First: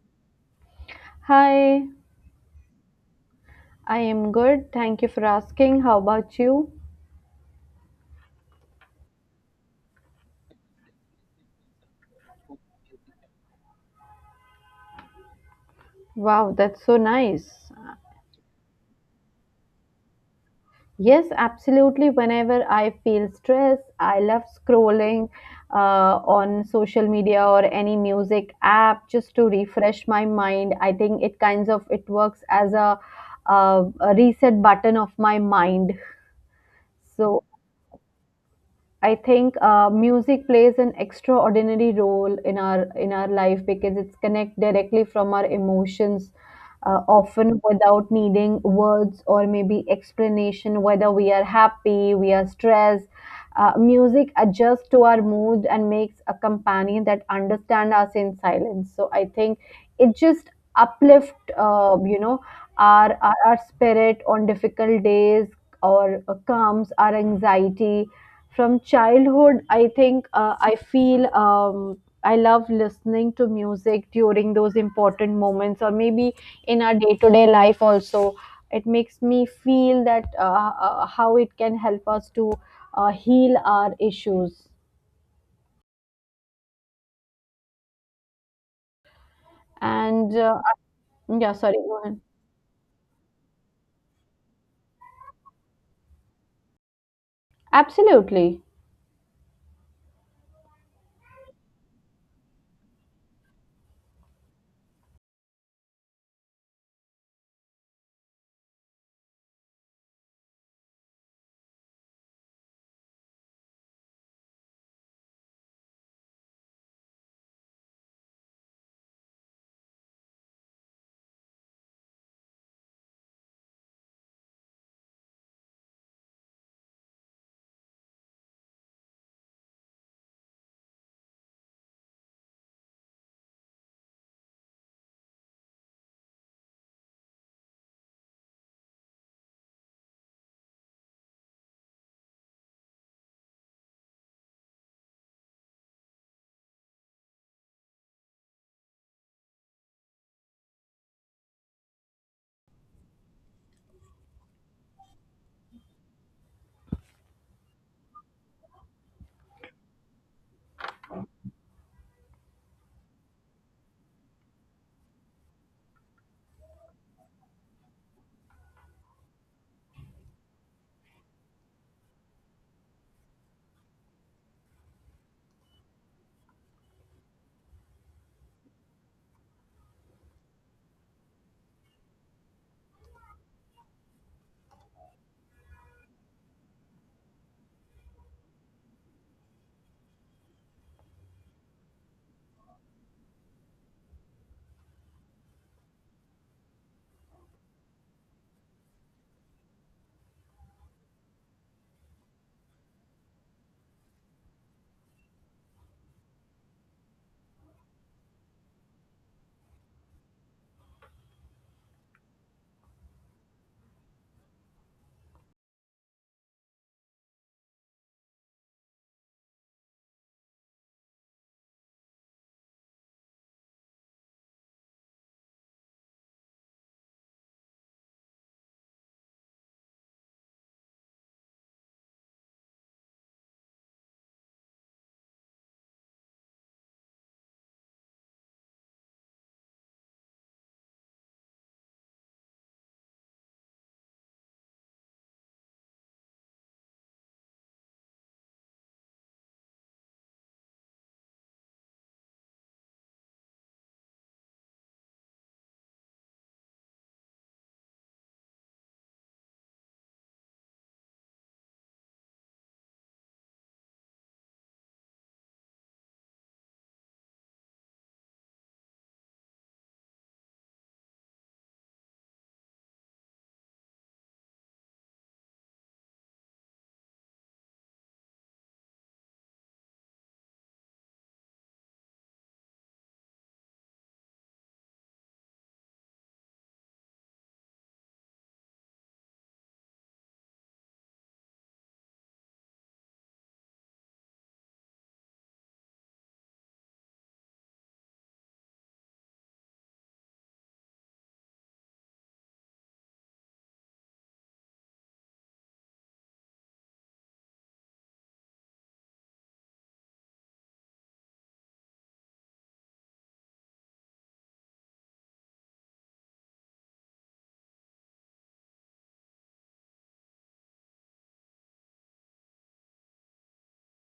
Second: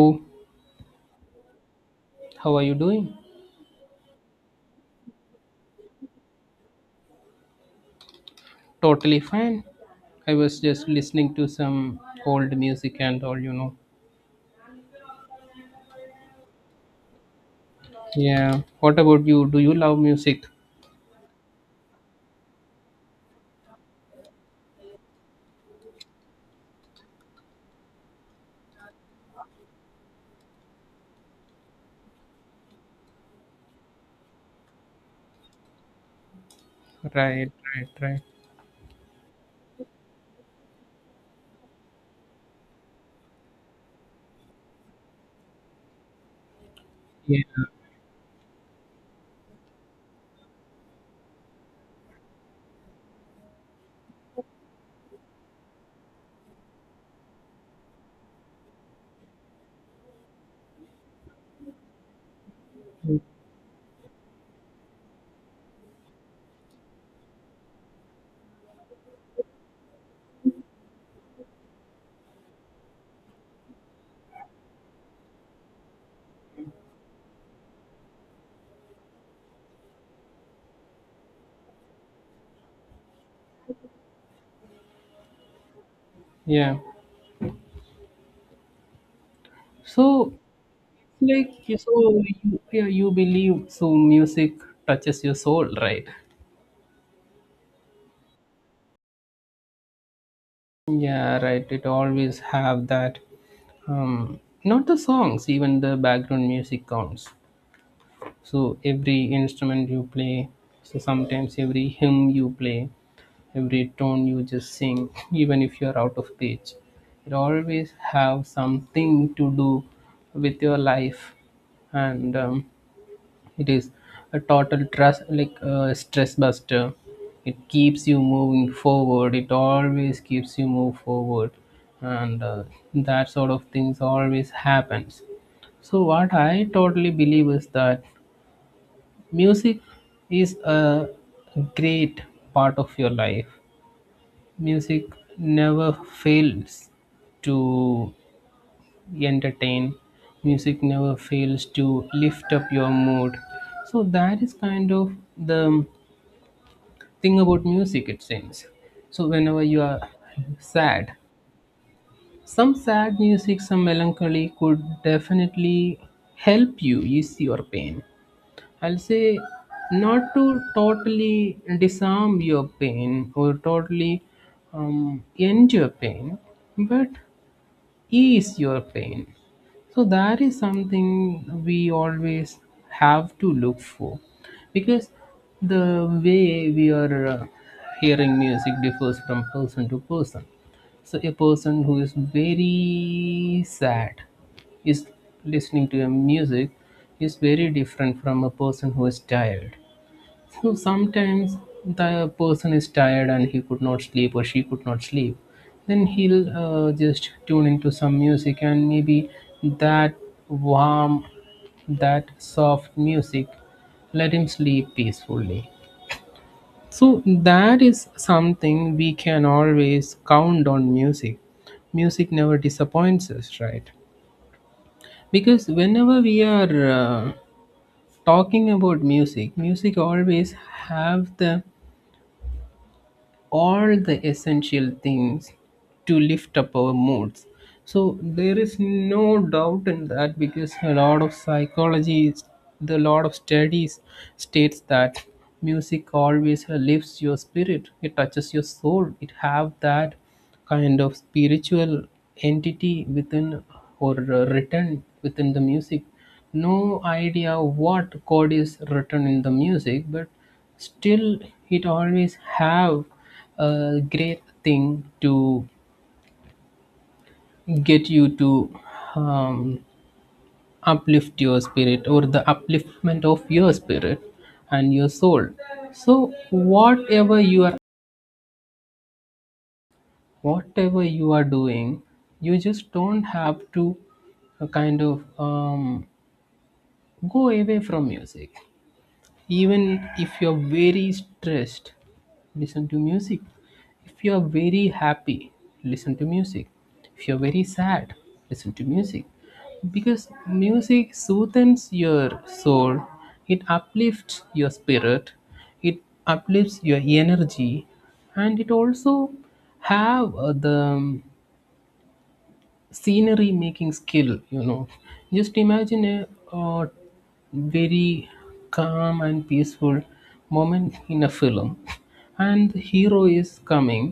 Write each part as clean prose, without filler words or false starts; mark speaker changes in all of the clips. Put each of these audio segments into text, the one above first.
Speaker 1: Oh,
Speaker 2: Hi,
Speaker 1: how are you doing?
Speaker 2: I am good. Thank you for asking. How about you?
Speaker 1: Totally fine. I was just listening to some old music and all.
Speaker 2: Wow, that's so nice.
Speaker 1: Yeah. What about you? Do you love music?
Speaker 2: Yes, absolutely. Whenever I feel stressed, I love scrolling on social media or any music app just to refresh my mind. I think it kinds of it works as a reset button of my mind. So
Speaker 1: Right, right, right.
Speaker 2: I think music plays an extraordinary role in our life because it's connect directly from our emotions,
Speaker 1: Yeah,
Speaker 2: often without needing words or maybe explanation. Whether we are happy, we are stressed, music adjusts to our mood and makes a companion that understand us in silence. So I think it just uplift, our spirit on difficult days or calms our anxiety from childhood. I think I feel I love listening to music during those important moments, or maybe in our day to day life also. It makes me feel that how it can help us to heal our issues.
Speaker 1: yeah.
Speaker 2: And
Speaker 1: So, like,
Speaker 2: yeah, sorry, go ahead.
Speaker 1: so you believe so music touches your soul, right?
Speaker 2: Absolutely.
Speaker 1: Yeah, right. It always have that. Um, Not the songs, even the background music counts. So every instrument you play, so sometimes every hymn you play, every tone you just sing, even if you're out of pitch, it always have something to do with your life, and it is a total trust, like a stress buster. It keeps you moving forward. It always keeps you move forward, and that sort of things always happens. So what I totally believe is that music is a great part of your life. Music never fails to entertain. Music never fails to lift up your mood. So that is kind of the thing about music, it seems. So whenever you are sad, some sad music, some melancholy could definitely help you ease your pain. I'll say not to totally disarm your pain or totally end your pain, but ease your pain. So that is something we always have to look for because the way we are hearing music differs from person to person. So a person who is very sad is listening to a music is very different from a person who is tired. So sometimes the person is tired and he could not sleep or she could not sleep. Then he'll just tune into some music and maybe that warm, that soft music let him sleep peacefully. So that is something we can always count on music. Music never disappoints us, right? Because whenever we are talking about music, music always have the all the essential things to lift up our moods. So there is no doubt in that, because a lot of psychology, the lot of studies states that music always lifts your spirit, it touches your soul, it have that kind of spiritual entity within, or written within the music. No idea what code is written in the music, but still it always have a great thing to get you to um, uplift your spirit, or the upliftment of your spirit and your soul. So whatever you are, whatever you are doing, you just don't have to uh, kind of um, go away from music. Even if you're very stressed, listen to music. If you're very happy, listen to music. If you're very sad, listen to music. Because music soothes your soul, it uplifts your spirit, it uplifts your energy, and it also have the scenery making skill, you know. Just imagine a, uh very calm and peaceful moment in a film, and the hero is coming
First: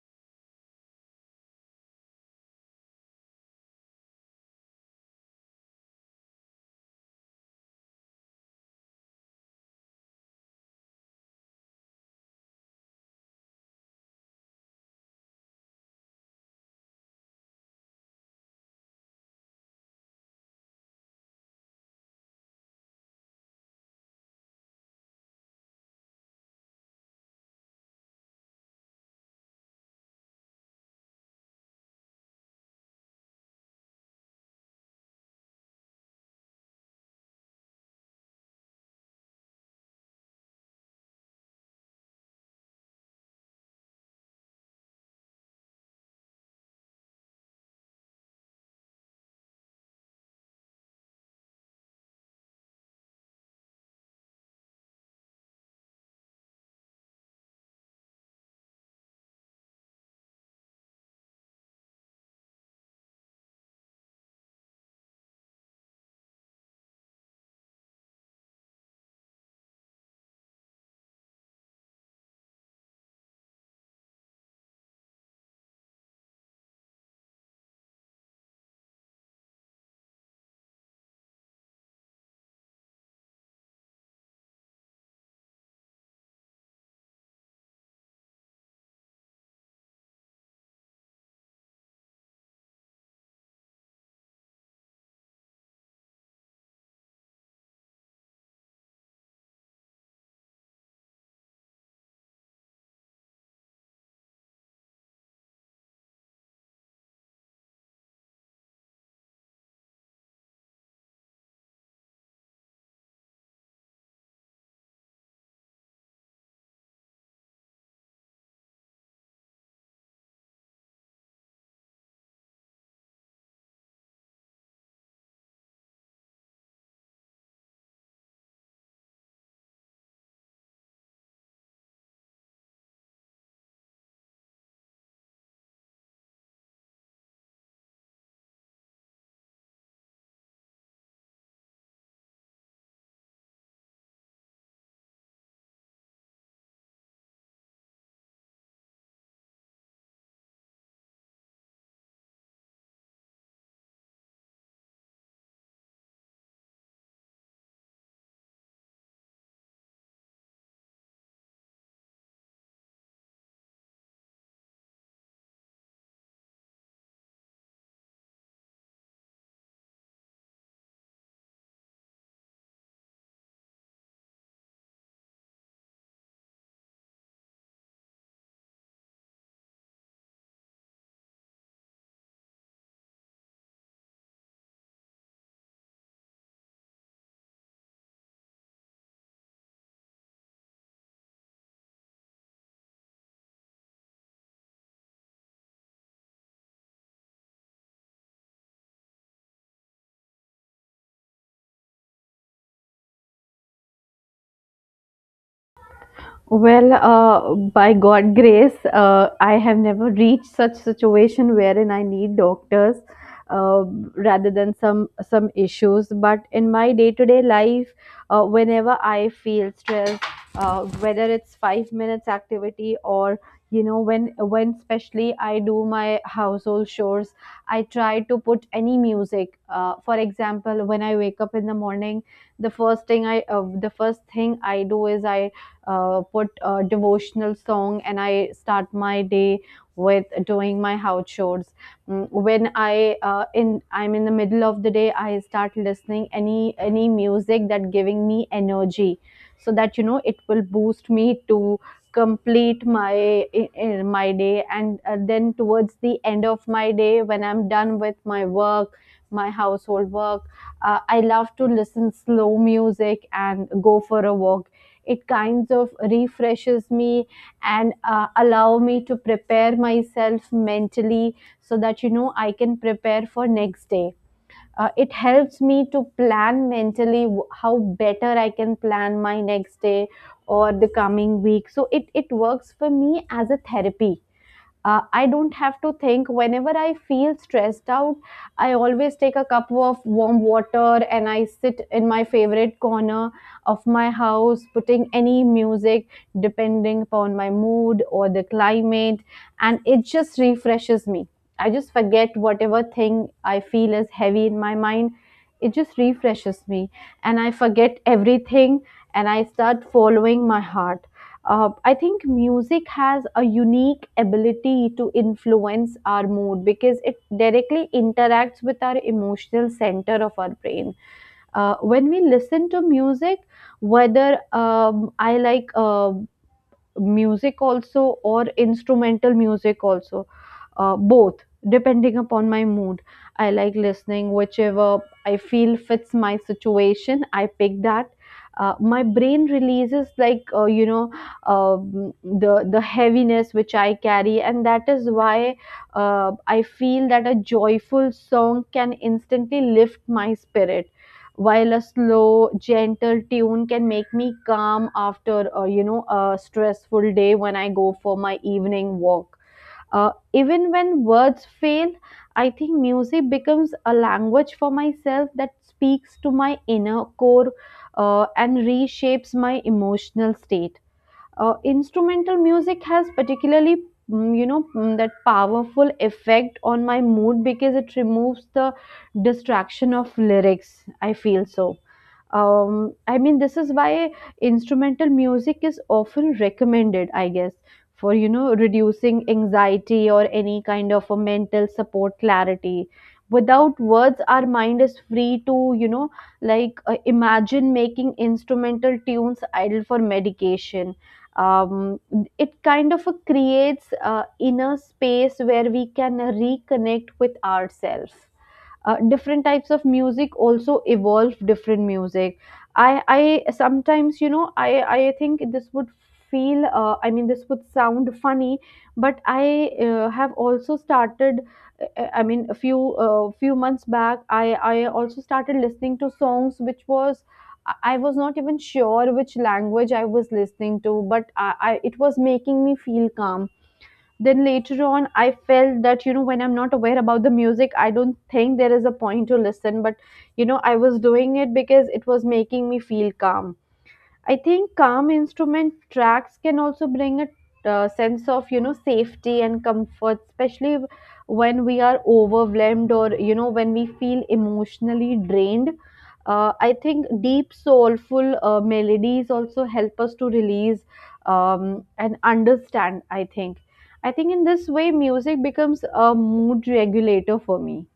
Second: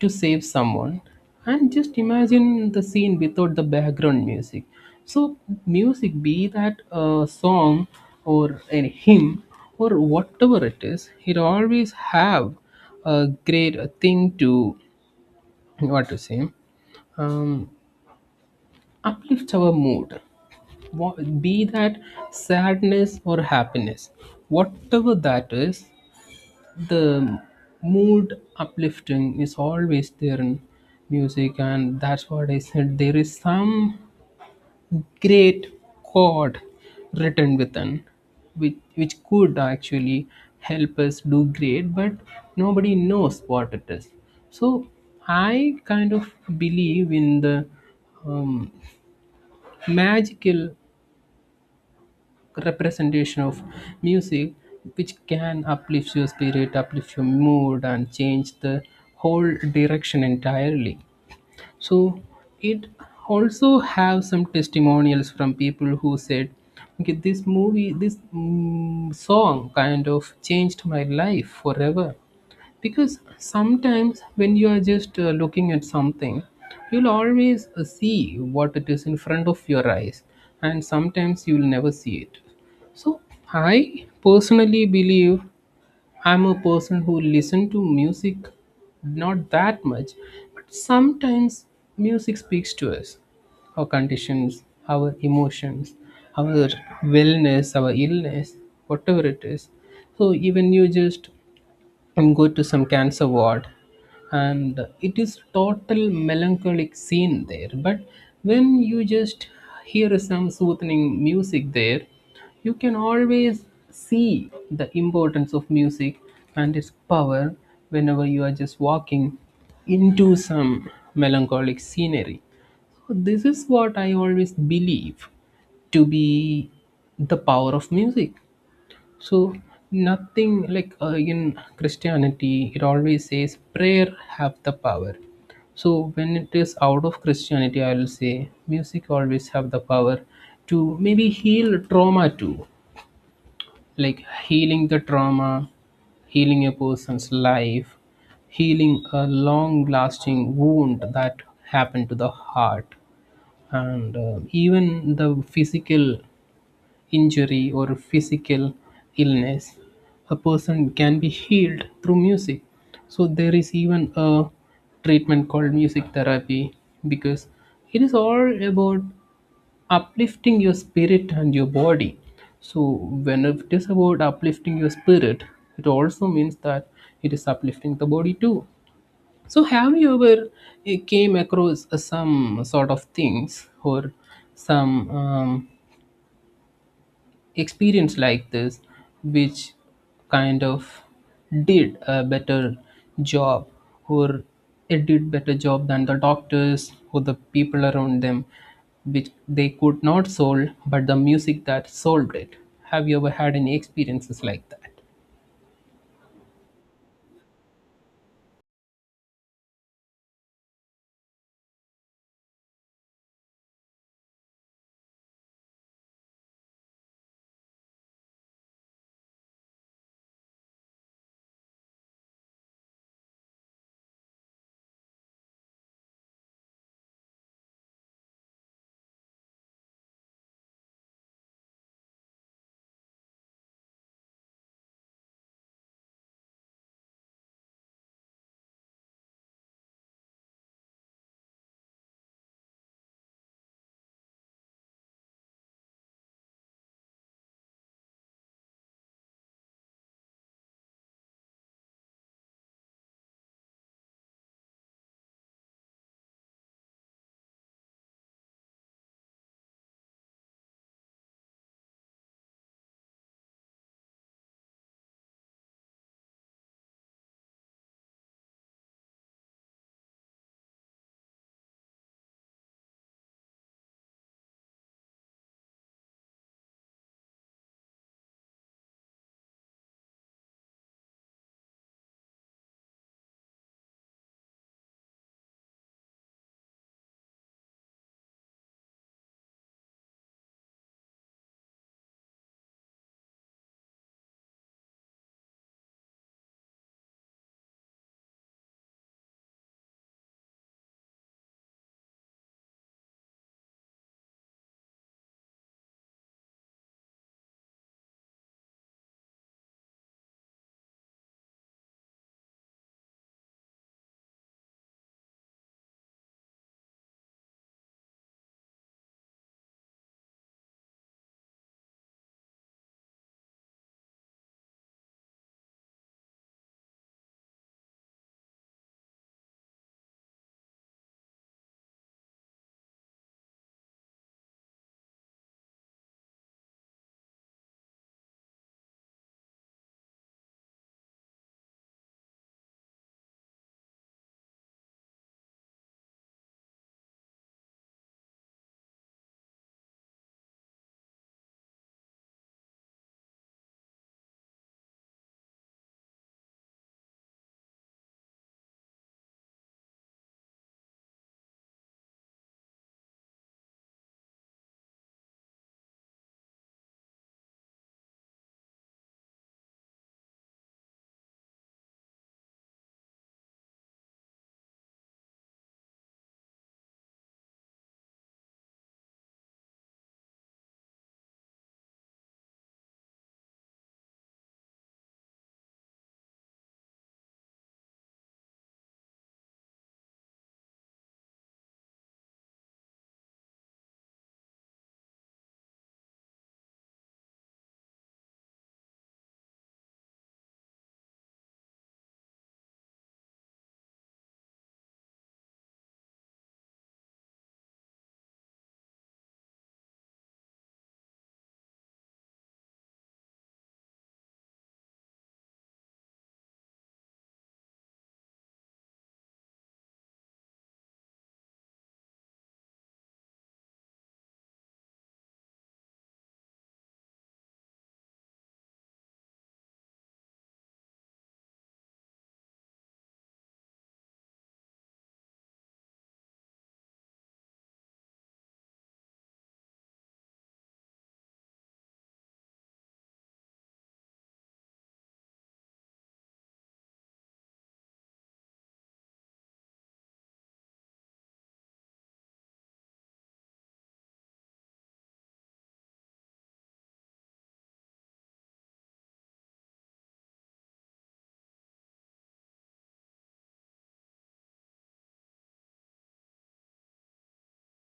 Speaker 1: to save someone, and just imagine the scene without the background music. So music, be that a song or a hymn or whatever it is, it always have a great thing to, what to say, um, uplift our mood. Wha- be that sadness or happiness, whatever that is, the mood uplifting is always there in music. And that's what I said, there is some great chord written within, which could actually help us do great, but nobody knows what it is. So I kind of believe in the um, magical representation of music, which can uplift your spirit, uplift your mood, and change the whole direction entirely. So it also have some testimonials from people who said, okay, this movie, this song kind of changed my life forever. Because sometimes when you are just looking at something, you'll always see what it is in front of your eyes, and sometimes you'll never see it. So I personally believe, I'm a person who listen to music, not that much, but sometimes music speaks to us, our conditions, our emotions, our wellness, our illness, whatever it is. So even you just and go to some cancer ward, and it is total melancholic scene there, but when you just hear some soothing music there, you can always see the importance of music and its power whenever you are just walking into some melancholic scenery. So this is what I always believe to be the power of music. So nothing like in Christianity, it always says prayer have the power. So when it is out of Christianity, I will say music always have the power to maybe heal trauma too, like healing the trauma, healing a person's life, healing a long-lasting wound that happened to the heart, and even the physical injury or physical illness, a person can be healed through music. So there is even a treatment called music therapy, because it is all about uplifting your spirit and your body. So when it is about uplifting your spirit, it also means that it is uplifting the body too. So have you ever came across some sort of things or some experience like this which kind of did a better job, or it did better job than the doctors or the people around them, which they could not solve but the music that solved it? Have you ever had any experiences like that?
Speaker 2: Well, by God grace, I have never reached such situation wherein I need doctors, uh, rather than some issues. But in my day to day life, whenever I feel stressed, whether it's 5 minutes activity or when especially I do my household chores, I try to put any music. For example, when I wake up in the morning, the first thing I do is I put a devotional song and I start my day with doing my house chores. When I'm in the middle of the day, I start listening any music that giving me energy, so that it will boost me to complete my day. And then towards the end of my day, when I'm done with my work, my household work, I love to listen slow music and go for a walk. It kinds of refreshes me and allow me to prepare myself mentally, so that I can prepare for next day. It helps me to plan mentally, how better I can plan my next day or the coming week. So it works for me as a therapy. I don't have to think. Whenever I feel stressed out, I always take a cup of warm water and I sit in my favorite corner of my house, putting any music depending upon my mood or the climate, and it just refreshes me. I just forget whatever thing I feel is heavy in my mind. It just refreshes me, and I forget everything and I start following my heart. I think music has a unique ability to influence our mood because it directly interacts with our emotional center of our brain. When we listen to music, whether I like music also or instrumental music also, both depending upon my mood, I like listening whichever I feel fits my situation, I pick that. My brain releases, like, um, the heaviness which I carry, and that is why I feel that a joyful song can instantly lift my spirit, while a slow, gentle tune can make me calm after a stressful day when I go for my evening walk. Even when words fail, I think music becomes a language for myself that speaks to my inner core, and reshapes my emotional state. Instrumental music has particularly that powerful effect on my mood because it removes the distraction of lyrics, I feel so. I mean, this is why instrumental music is often recommended, I guess, for reducing anxiety or any kind of a mental support clarity. Without words, our mind is free to like imagine, making instrumental tunes idle for medication. um, it kind of creates inner space where we can reconnect with ourselves. Different types of music also evolve different music. I sometimes, I think this would feel, I mean, this would sound funny, but I have also started. I mean, a few months back, I also started listening to songs which was... I was not even sure which language I was listening to, but I it was making me feel calm. Then later on, I felt that when I'm not aware about the music, I don't think there is a point to listen. But I was doing it because it was making me feel calm. I think calm instrument tracks can also bring a sense of safety and comfort, especially when we are overwhelmed or when we feel emotionally drained. I think deep soulful melodies also help us to release and understand. I think in this way music becomes a mood regulator for me.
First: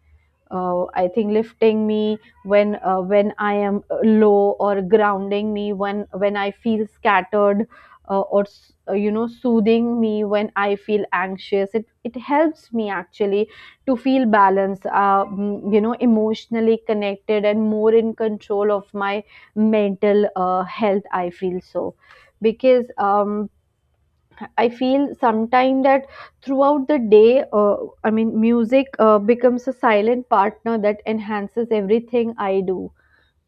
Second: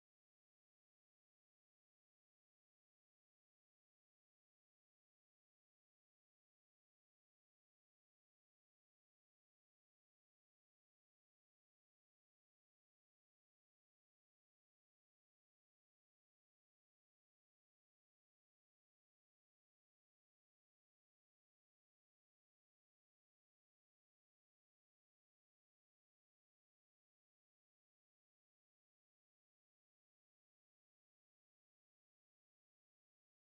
Speaker 2: I think lifting me when I am low, or grounding me when I feel scattered, or soothing me when I feel anxious. It helps me actually to feel balanced, emotionally connected and more in control of my mental health. I feel so because. I feel sometime that throughout the day, I mean, music becomes a silent partner that enhances everything I do,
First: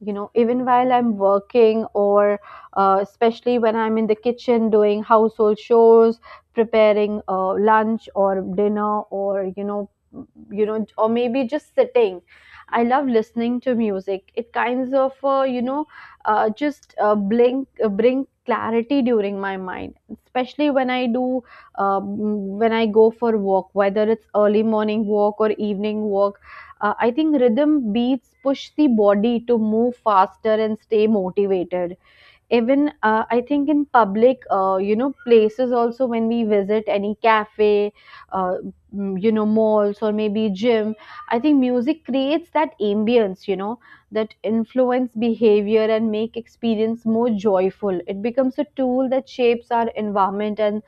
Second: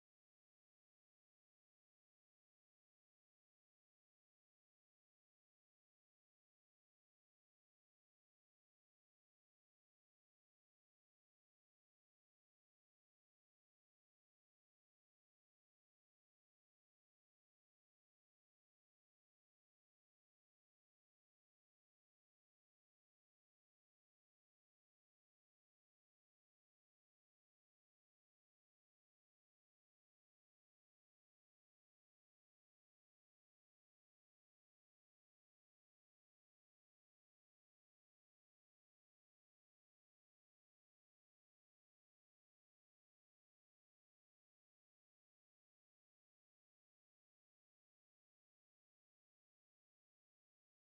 Speaker 2: even while I'm working, or especially when I'm in the kitchen doing household chores, preparing lunch or dinner, or or maybe just sitting, I love listening to music. It kinds of, just, blink bring clarity during my mind, especially when I do um, when I go for walk, whether it's early morning walk or evening walk. I think rhythm beats push the body to move faster and stay motivated. Even, I think, in public, places also, when we visit any cafe, uh, malls, or maybe gym, I think music creates that ambience, that influence behavior and make experience more joyful. It becomes a tool that shapes our environment and,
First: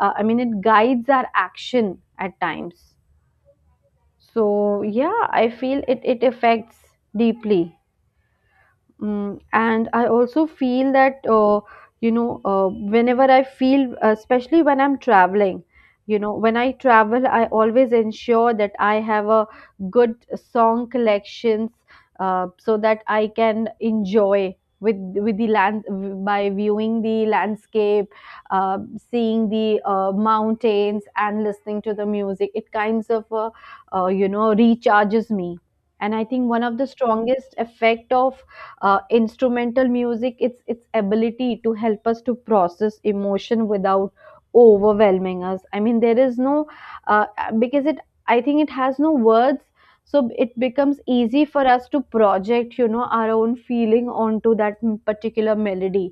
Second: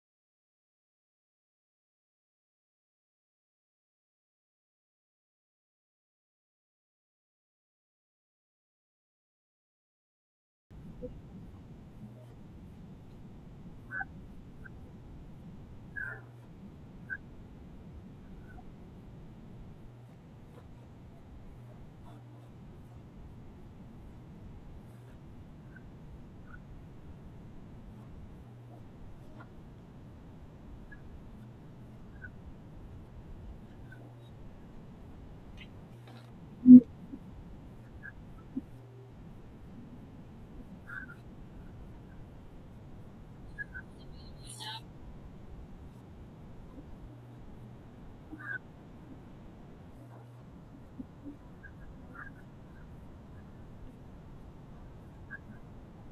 Speaker 2: I mean, it guides our action at times. So yeah, I feel it affects deeply. And I also feel that, whenever I feel, especially when I'm traveling, when I travel, I always ensure that I have a good song collections, so that I can enjoy with with the land by viewing the landscape, uh, seeing the mountains, and listening to the music. It kinds of, recharges me. And I think one of the strongest effect of instrumental music, its ability to help us to process emotion without overwhelming us, I mean, there is no. uh, because it, I think, it has no words, so it becomes easy for us to project our own feeling onto that particular melody.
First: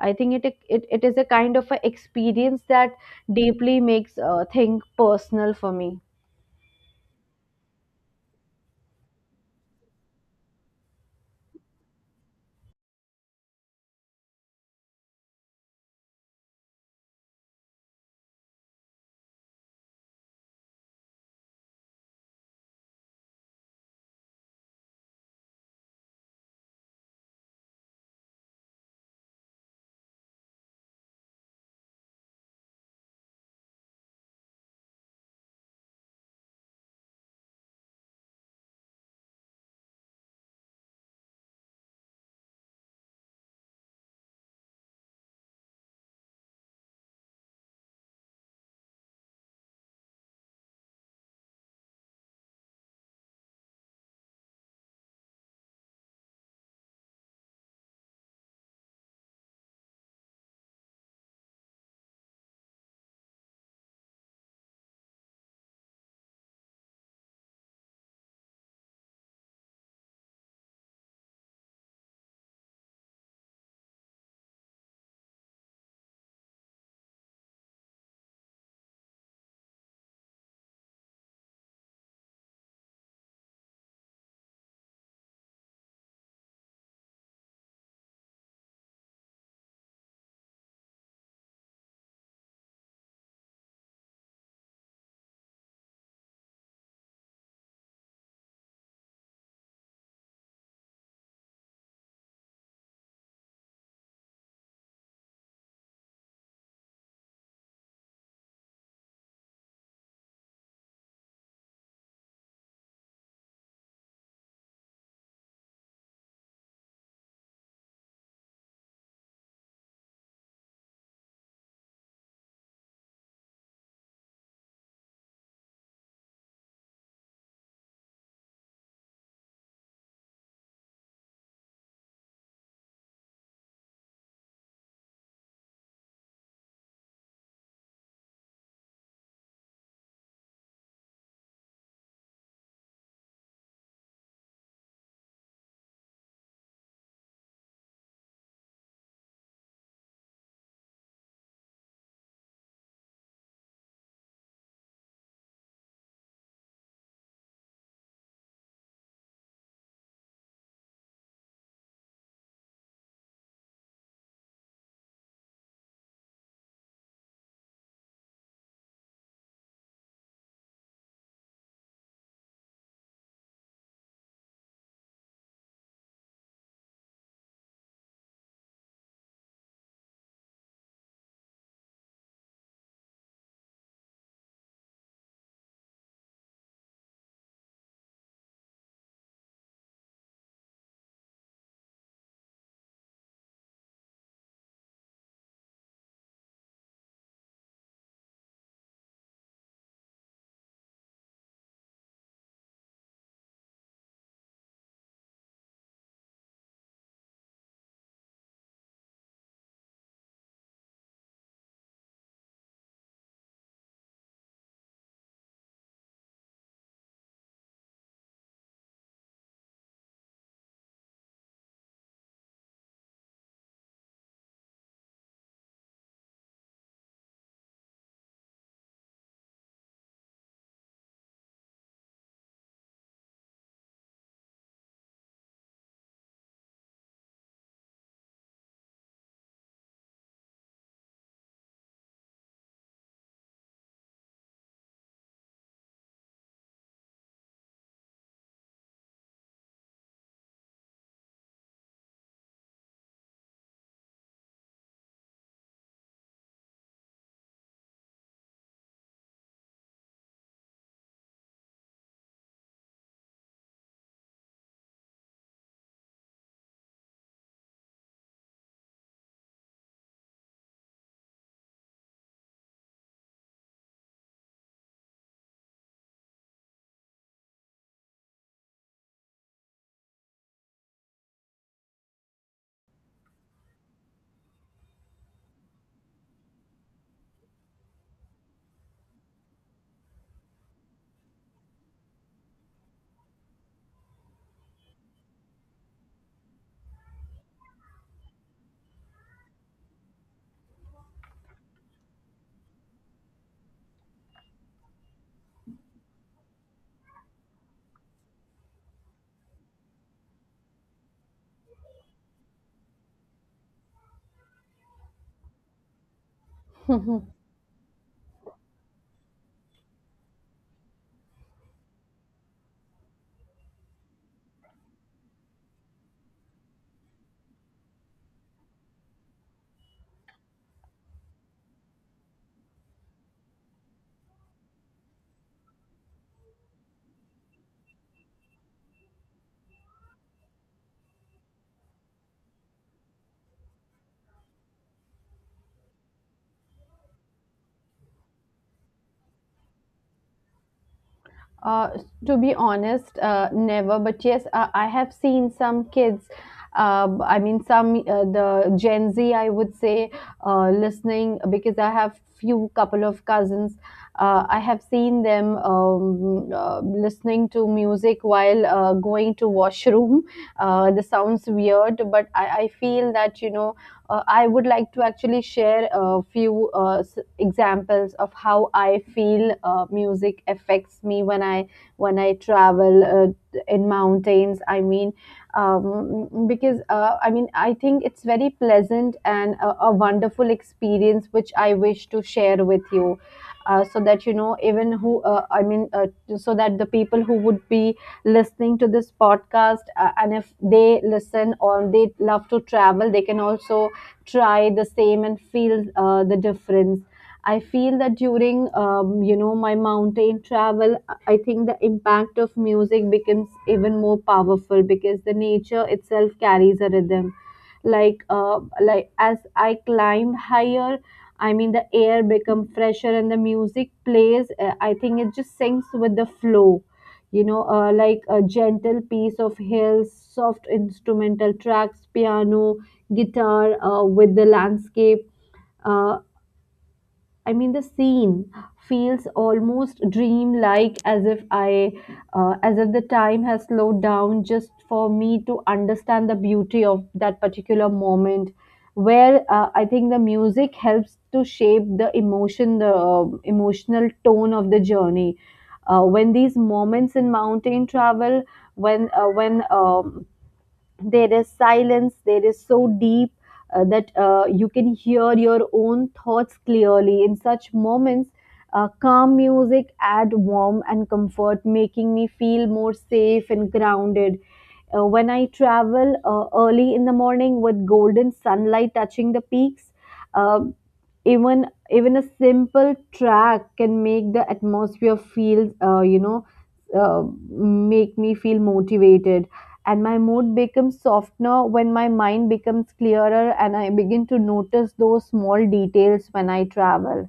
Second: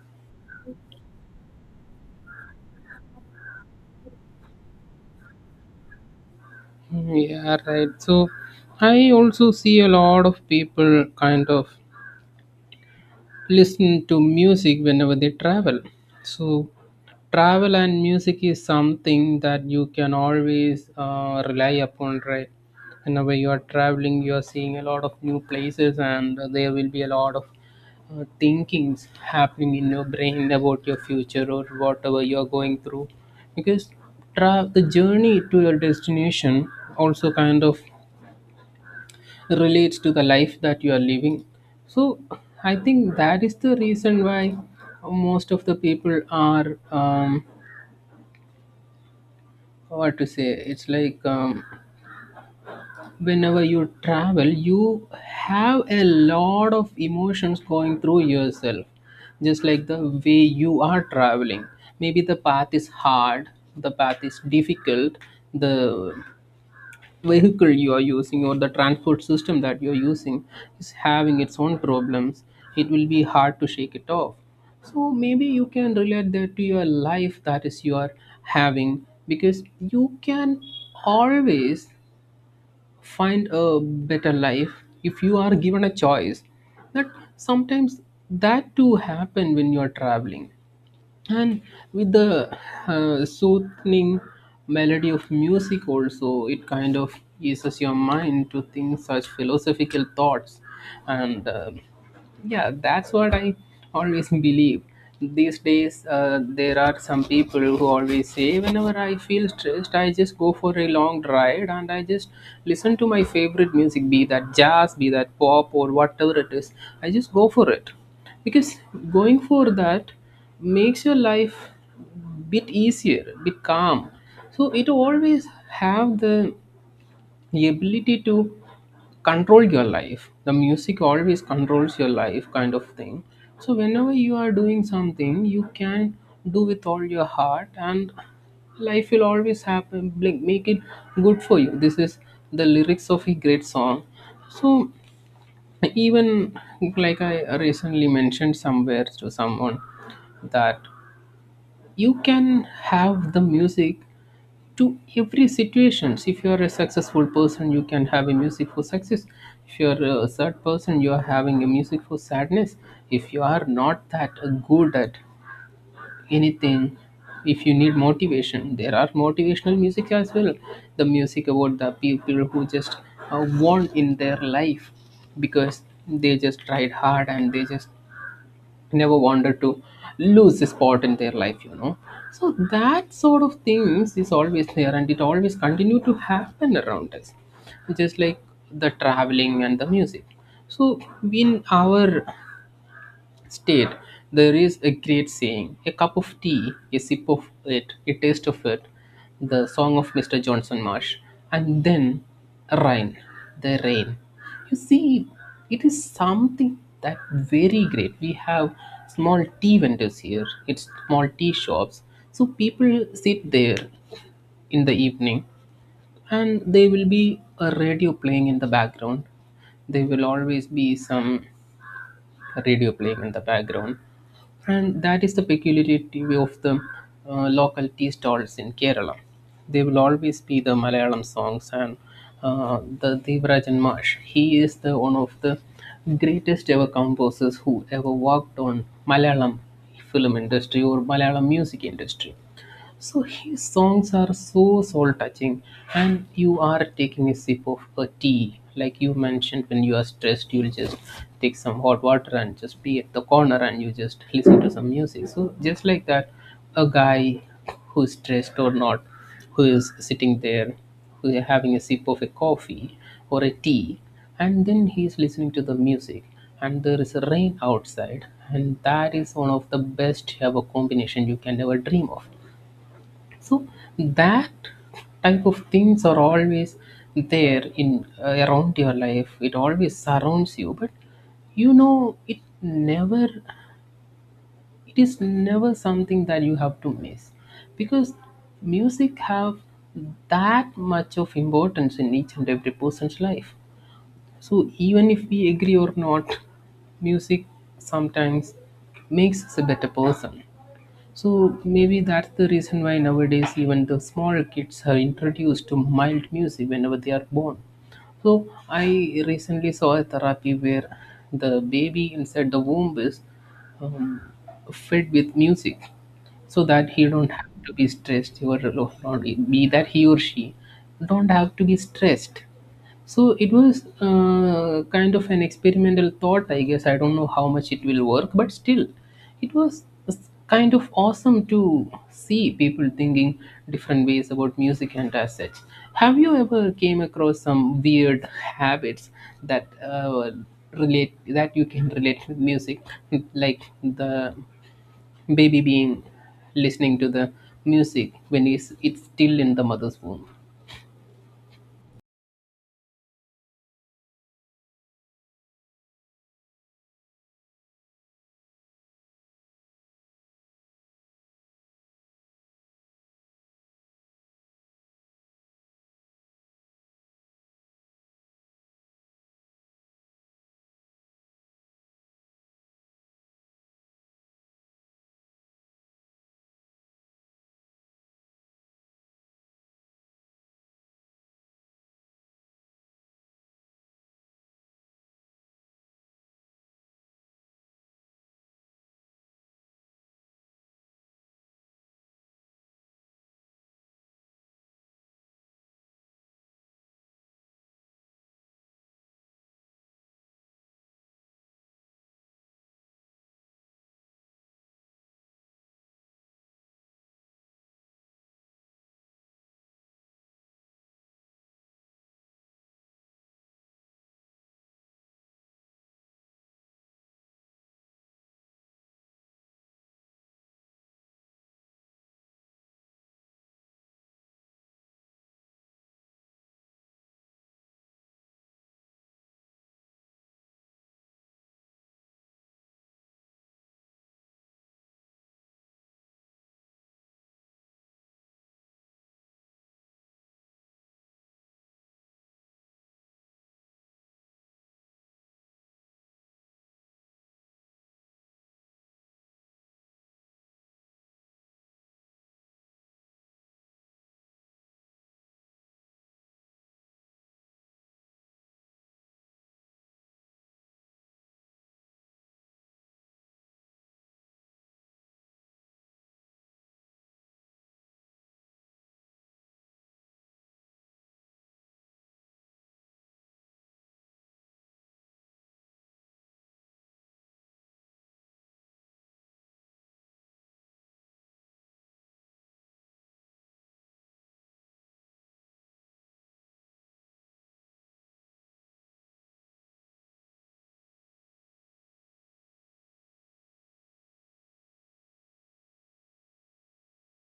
Speaker 2: I think it is a kind of a experience that deeply makes thing personal for me.
Speaker 1: Yeah, right. So I also see a lot of people kind of listen to music whenever they travel. So, travel and music is something that you can always rely upon, right? Whenever you are traveling, you are seeing a lot of new places, and there will be a lot of thinkings happening in your brain about your future or whatever you are going through. Because the journey to your destination also kind of relates to the life that you are living. So I think that is the reason why most of the people are what to say. It's like whenever you travel, you have a lot of emotions going through yourself, just like the way you are traveling. Maybe the path is hard, the path is difficult, the vehicle you are using or the transport system that you're using is having its own problems. It will be hard to shake it off. So maybe you can relate that to your life that is you are having, because you can always find a better life if you are given a choice. That sometimes that too happen when you are traveling, and with the soothing melody of music also, it kind of eases your mind to think such philosophical thoughts, and yeah, that's what I always believe. These days there are some people who always say, whenever I feel stressed, I just go for a long ride and I just listen to my favorite music, be that jazz, be that pop, or whatever it is, I just go for it. Because going for that makes your life bit easier, bit calm. So it always have the ability to control your life, the music always controls your life, kind of thing. So whenever you are doing something, you can do with all your heart, and life will always happen, like, make it good for you. This is the lyrics of a great song. So even like I recently mentioned somewhere to someone that you can have the music to every situations. If you are a successful person, you can have a music for success. If you are a sad person, you are having a music for sadness. If you are not that good at anything, if you need motivation, there are motivational music as well. The music about the people who just won in their life, because they just tried hard and they just never wanted to lose a spot in their life, you know. So that sort of things is always there, and it always continue to happen around us, just like the traveling and the music. So in our state, there is a great saying: a cup of tea, a sip of it, a taste of it, the song of Mr. Johnson Marsh, and then rain, the rain. You see, it is something that very great. We have small tea vendors here, it's small tea shops. So people sit there in the evening, and there will be a radio playing in the background. There will always be some radio playing in the background. And that is the peculiarity of the local tea stalls in Kerala. They will always be the Malayalam songs, and the Devarajan Marsh. He is the one of the greatest ever composers who ever worked on Malayalam film industry or Malayalam music industry. So his songs are so soul touching, and you are taking a sip of a tea. Like you mentioned, when you are stressed, you'll just take some hot water and just be at the corner and you just listen to some music. So, just like that, a guy who's stressed or not, who is sitting there, who is having a sip of a coffee or a tea, and then he's listening to the music, and there is a rain outside, and that is one of the best ever combination you can ever dream of, so that type of things are always there in around your life. It always surrounds you, but it never. It is never something that you have to miss, because music have that much of importance in each and every person's life. So even if we agree or not, music sometimes makes us a better person. So maybe that's the reason why nowadays even the small kids are introduced to mild music whenever they are born. So I recently saw a therapy where the baby inside the womb is um, fed with music so that he don't have to be stressed or not be that he or she don't have to be stressed. So it was kind of an experimental thought, I guess. I don't know how much it will work, but still it was kind of awesome to see people thinking different ways about music. And as such, have you ever came across some weird habits that relate that you can relate with music? Like the baby being listening to the music when it's still in the mother's womb.
Speaker 2: Uh, to be honest, never. But yes, I have seen some kids. I mean, some the Gen Z, I would say, listening, because I have few couple of cousins. I have seen them listening to music while going to washroom. This sounds weird, but I feel that I would like to actually share a few examples of how I feel music affects me when I travel in mountains. I mean, because I mean, I think it's very pleasant and a wonderful experience which I wish to share with you. So that even who I mean, so that the people who would be listening to this podcast, and if they listen, or they love to travel, they can also try the same and feel the difference. I feel that during my mountain travel, I think the impact of music becomes even more powerful because the nature itself carries a rhythm, like as I climb higher, I mean, the air become fresher and the music plays. I think it just syncs with the flow, like a gentle piece of hills, soft instrumental tracks, piano, guitar, with the landscape. Uh, I mean, the scene feels almost dreamlike, as if the time has slowed down just for me to understand the beauty of that particular moment. Where, I think, the music helps to shape the emotion, the emotional tone of the journey. When these moments in mountain travel, when there is silence, there is so deep, that you can hear your own thoughts clearly in such moments. Calm music add warmth and comfort, making me feel more safe and grounded. When I travel early in the morning with golden sunlight touching the peaks, uh, even even a simple track can make the atmosphere feel, uh, make me feel motivated, and my mood becomes softer, when my mind becomes clearer and I begin to notice those small details when I travel:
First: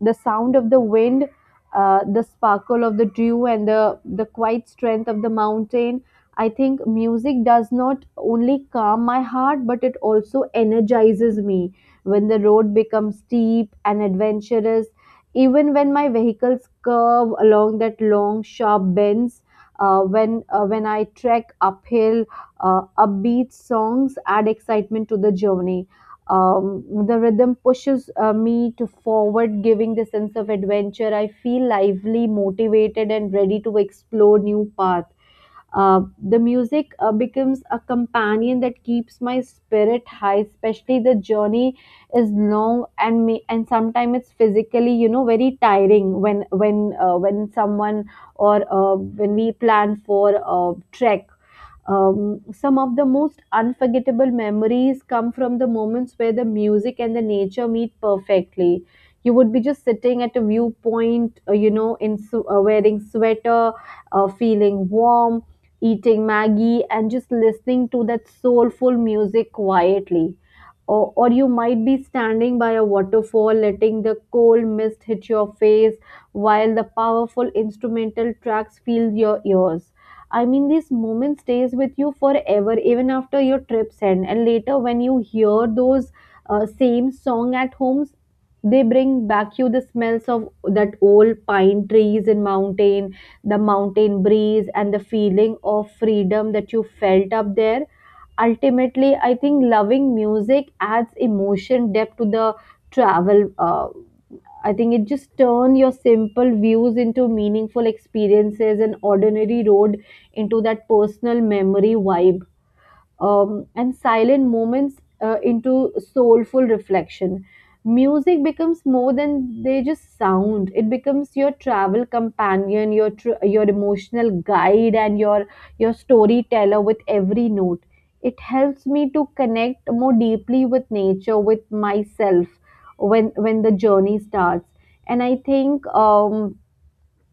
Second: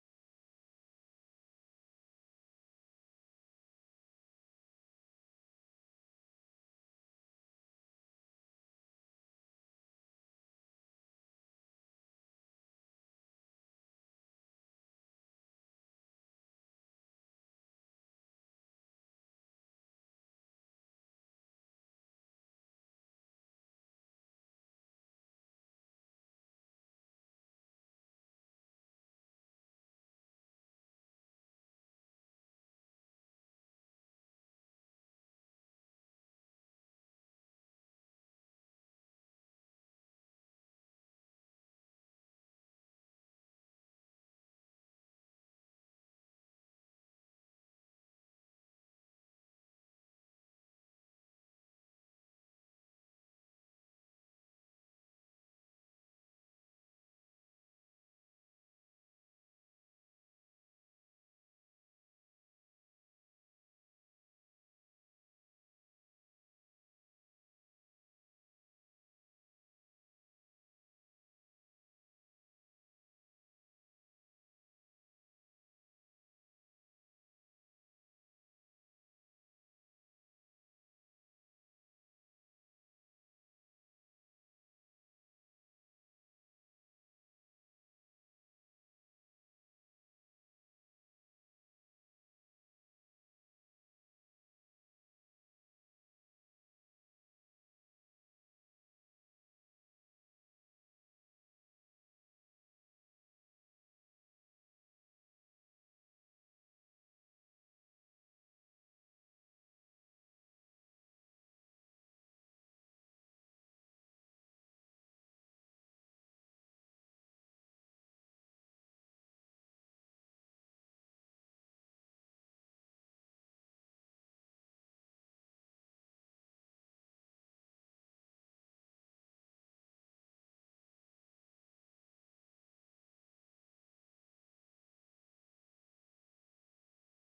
Speaker 2: the sound of the wind, the sparkle of the dew, and the quiet strength of the mountain. I think music does not only calm my heart, but it also energizes me when the road becomes steep and adventurous. Even when my vehicles curve along that long, sharp bends, when I trek uphill, upbeat songs add excitement to the journey. The rhythm pushes me to forward, giving the sense of adventure. I feel lively, motivated and ready to explore new paths. uh, the music becomes a companion that keeps my spirit high, especially the journey is long and and sometimes it's physically very tiring when someone, or when we plan for a trek. Some of the most unforgettable memories come from the moments where the music and the nature meet perfectly. You would be just sitting at a viewpoint, in wearing sweater, feeling warm, eating Maggie, and just listening to that soulful music quietly. Or, you might be standing by a waterfall, letting the cold mist hit your face while the powerful instrumental tracks fill your ears. I mean, this moment stays with you forever, even after your trips end. And later, when you hear those same song at homes, they bring back you the smells of that old pine trees and mountain, the mountain breeze, and the feeling of freedom that you felt up there. Ultimately, I think loving music adds emotion depth to the travel. I think it just turn your simple views into meaningful experiences, and ordinary road into that personal memory vibe, and silent moments into soulful reflection. Music becomes more than they just sound. It becomes your travel companion, your your emotional guide, and your storyteller with every note. It helps me to connect more deeply with nature, with myself, when the journey starts. And I think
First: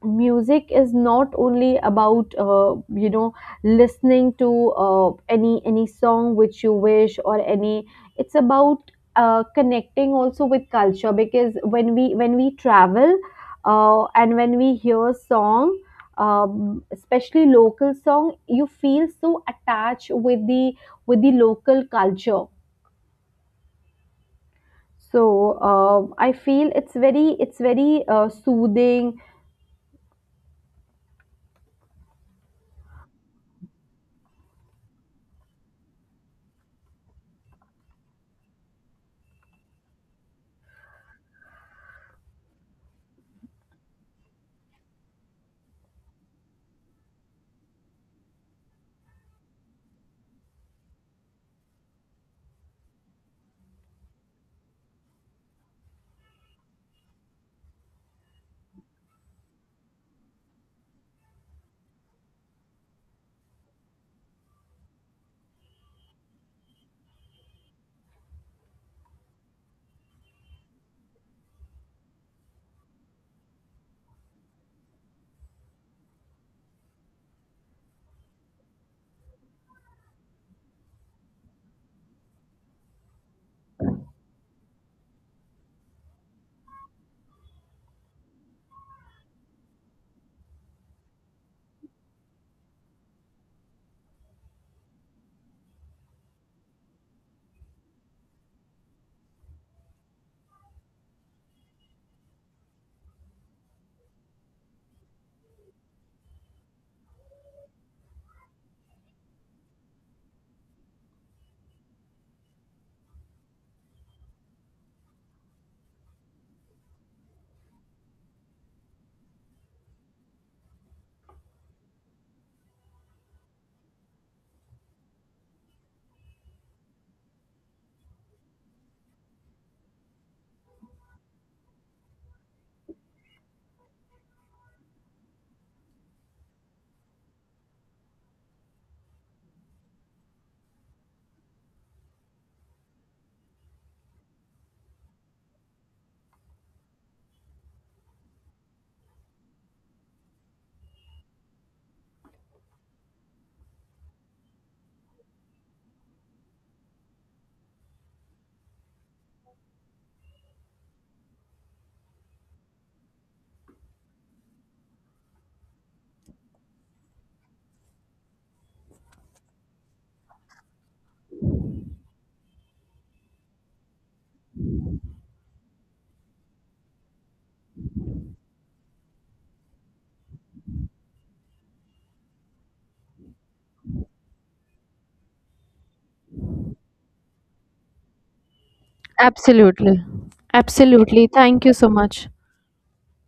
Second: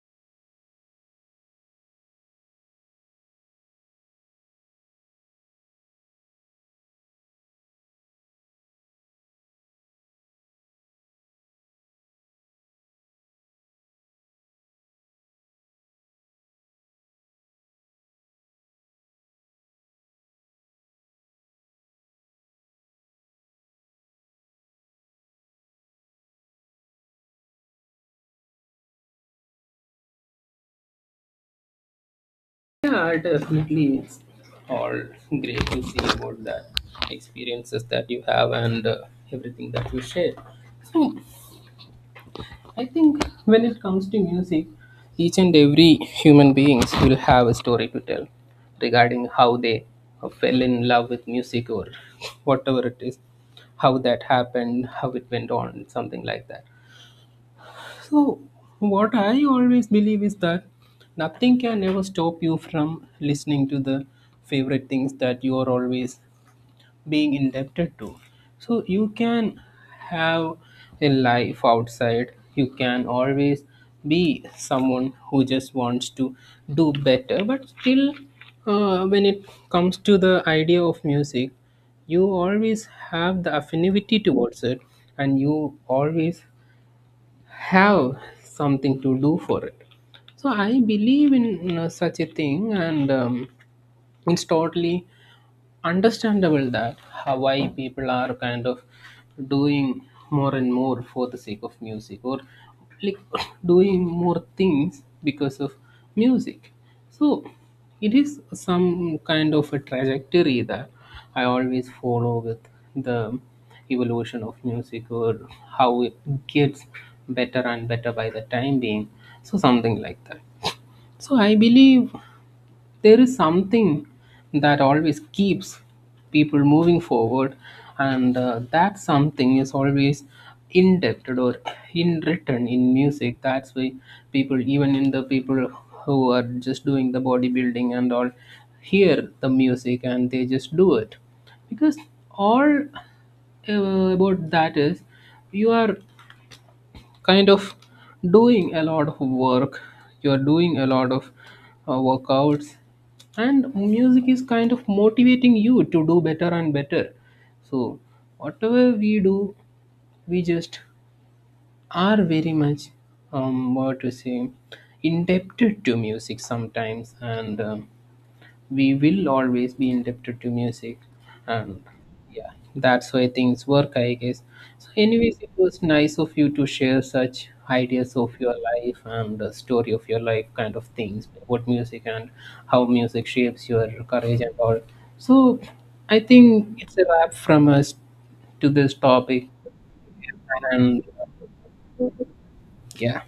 Speaker 2: music is not only about listening to any song which you wish, or any it's about connecting also with culture, because when we travel and when we hear song, especially local song, you feel so attached with the local culture. So I feel it's very, soothing.
Speaker 1: Yeah, definitely. It's all great to see about that experiences that you have and everything that you share. So, I think when it comes to music, each and every human beings will have a story to tell regarding how they fell in love with music or whatever it is, how that happened, how it went on, something like that. So, what I always believe is that nothing can ever stop you from listening to the favorite things that you are always being indebted to. So, you can have a life outside, you can always be someone who just wants to do better, but still, when it comes to the idea of music, you always have the affinity towards it and you always have something to do for it. So I believe in, you know, such a thing, and it's totally understandable that Hawaii people are kind of doing more and more for the sake of music or like doing more things because of music. So it is some kind of a trajectory that I always follow with the evolution of music or how it gets better and better by the time being. So something like that. So I believe there is something that always keeps people moving forward, and that something is always indebted or in written in music. That's why people, even in the people who are just doing the bodybuilding and all, hear the music and they just do it, because all uh, about that is you are kind of doing a lot of work, you're doing a lot of workouts, and music is kind of motivating you to do better and better. So whatever we do, we just are very much, what to say, indebted to music sometimes, and we will always be indebted to music. And yeah, that's why things work, I guess. So anyways, it was nice of you to share such ideas of your life and the story of your life kind of things, what music and how music shapes your courage and all. So I think it's a wrap from us to this topic.
Speaker 2: Absolutely.
Speaker 1: And
Speaker 2: Absolutely. Thank you so much.
Speaker 1: yeah.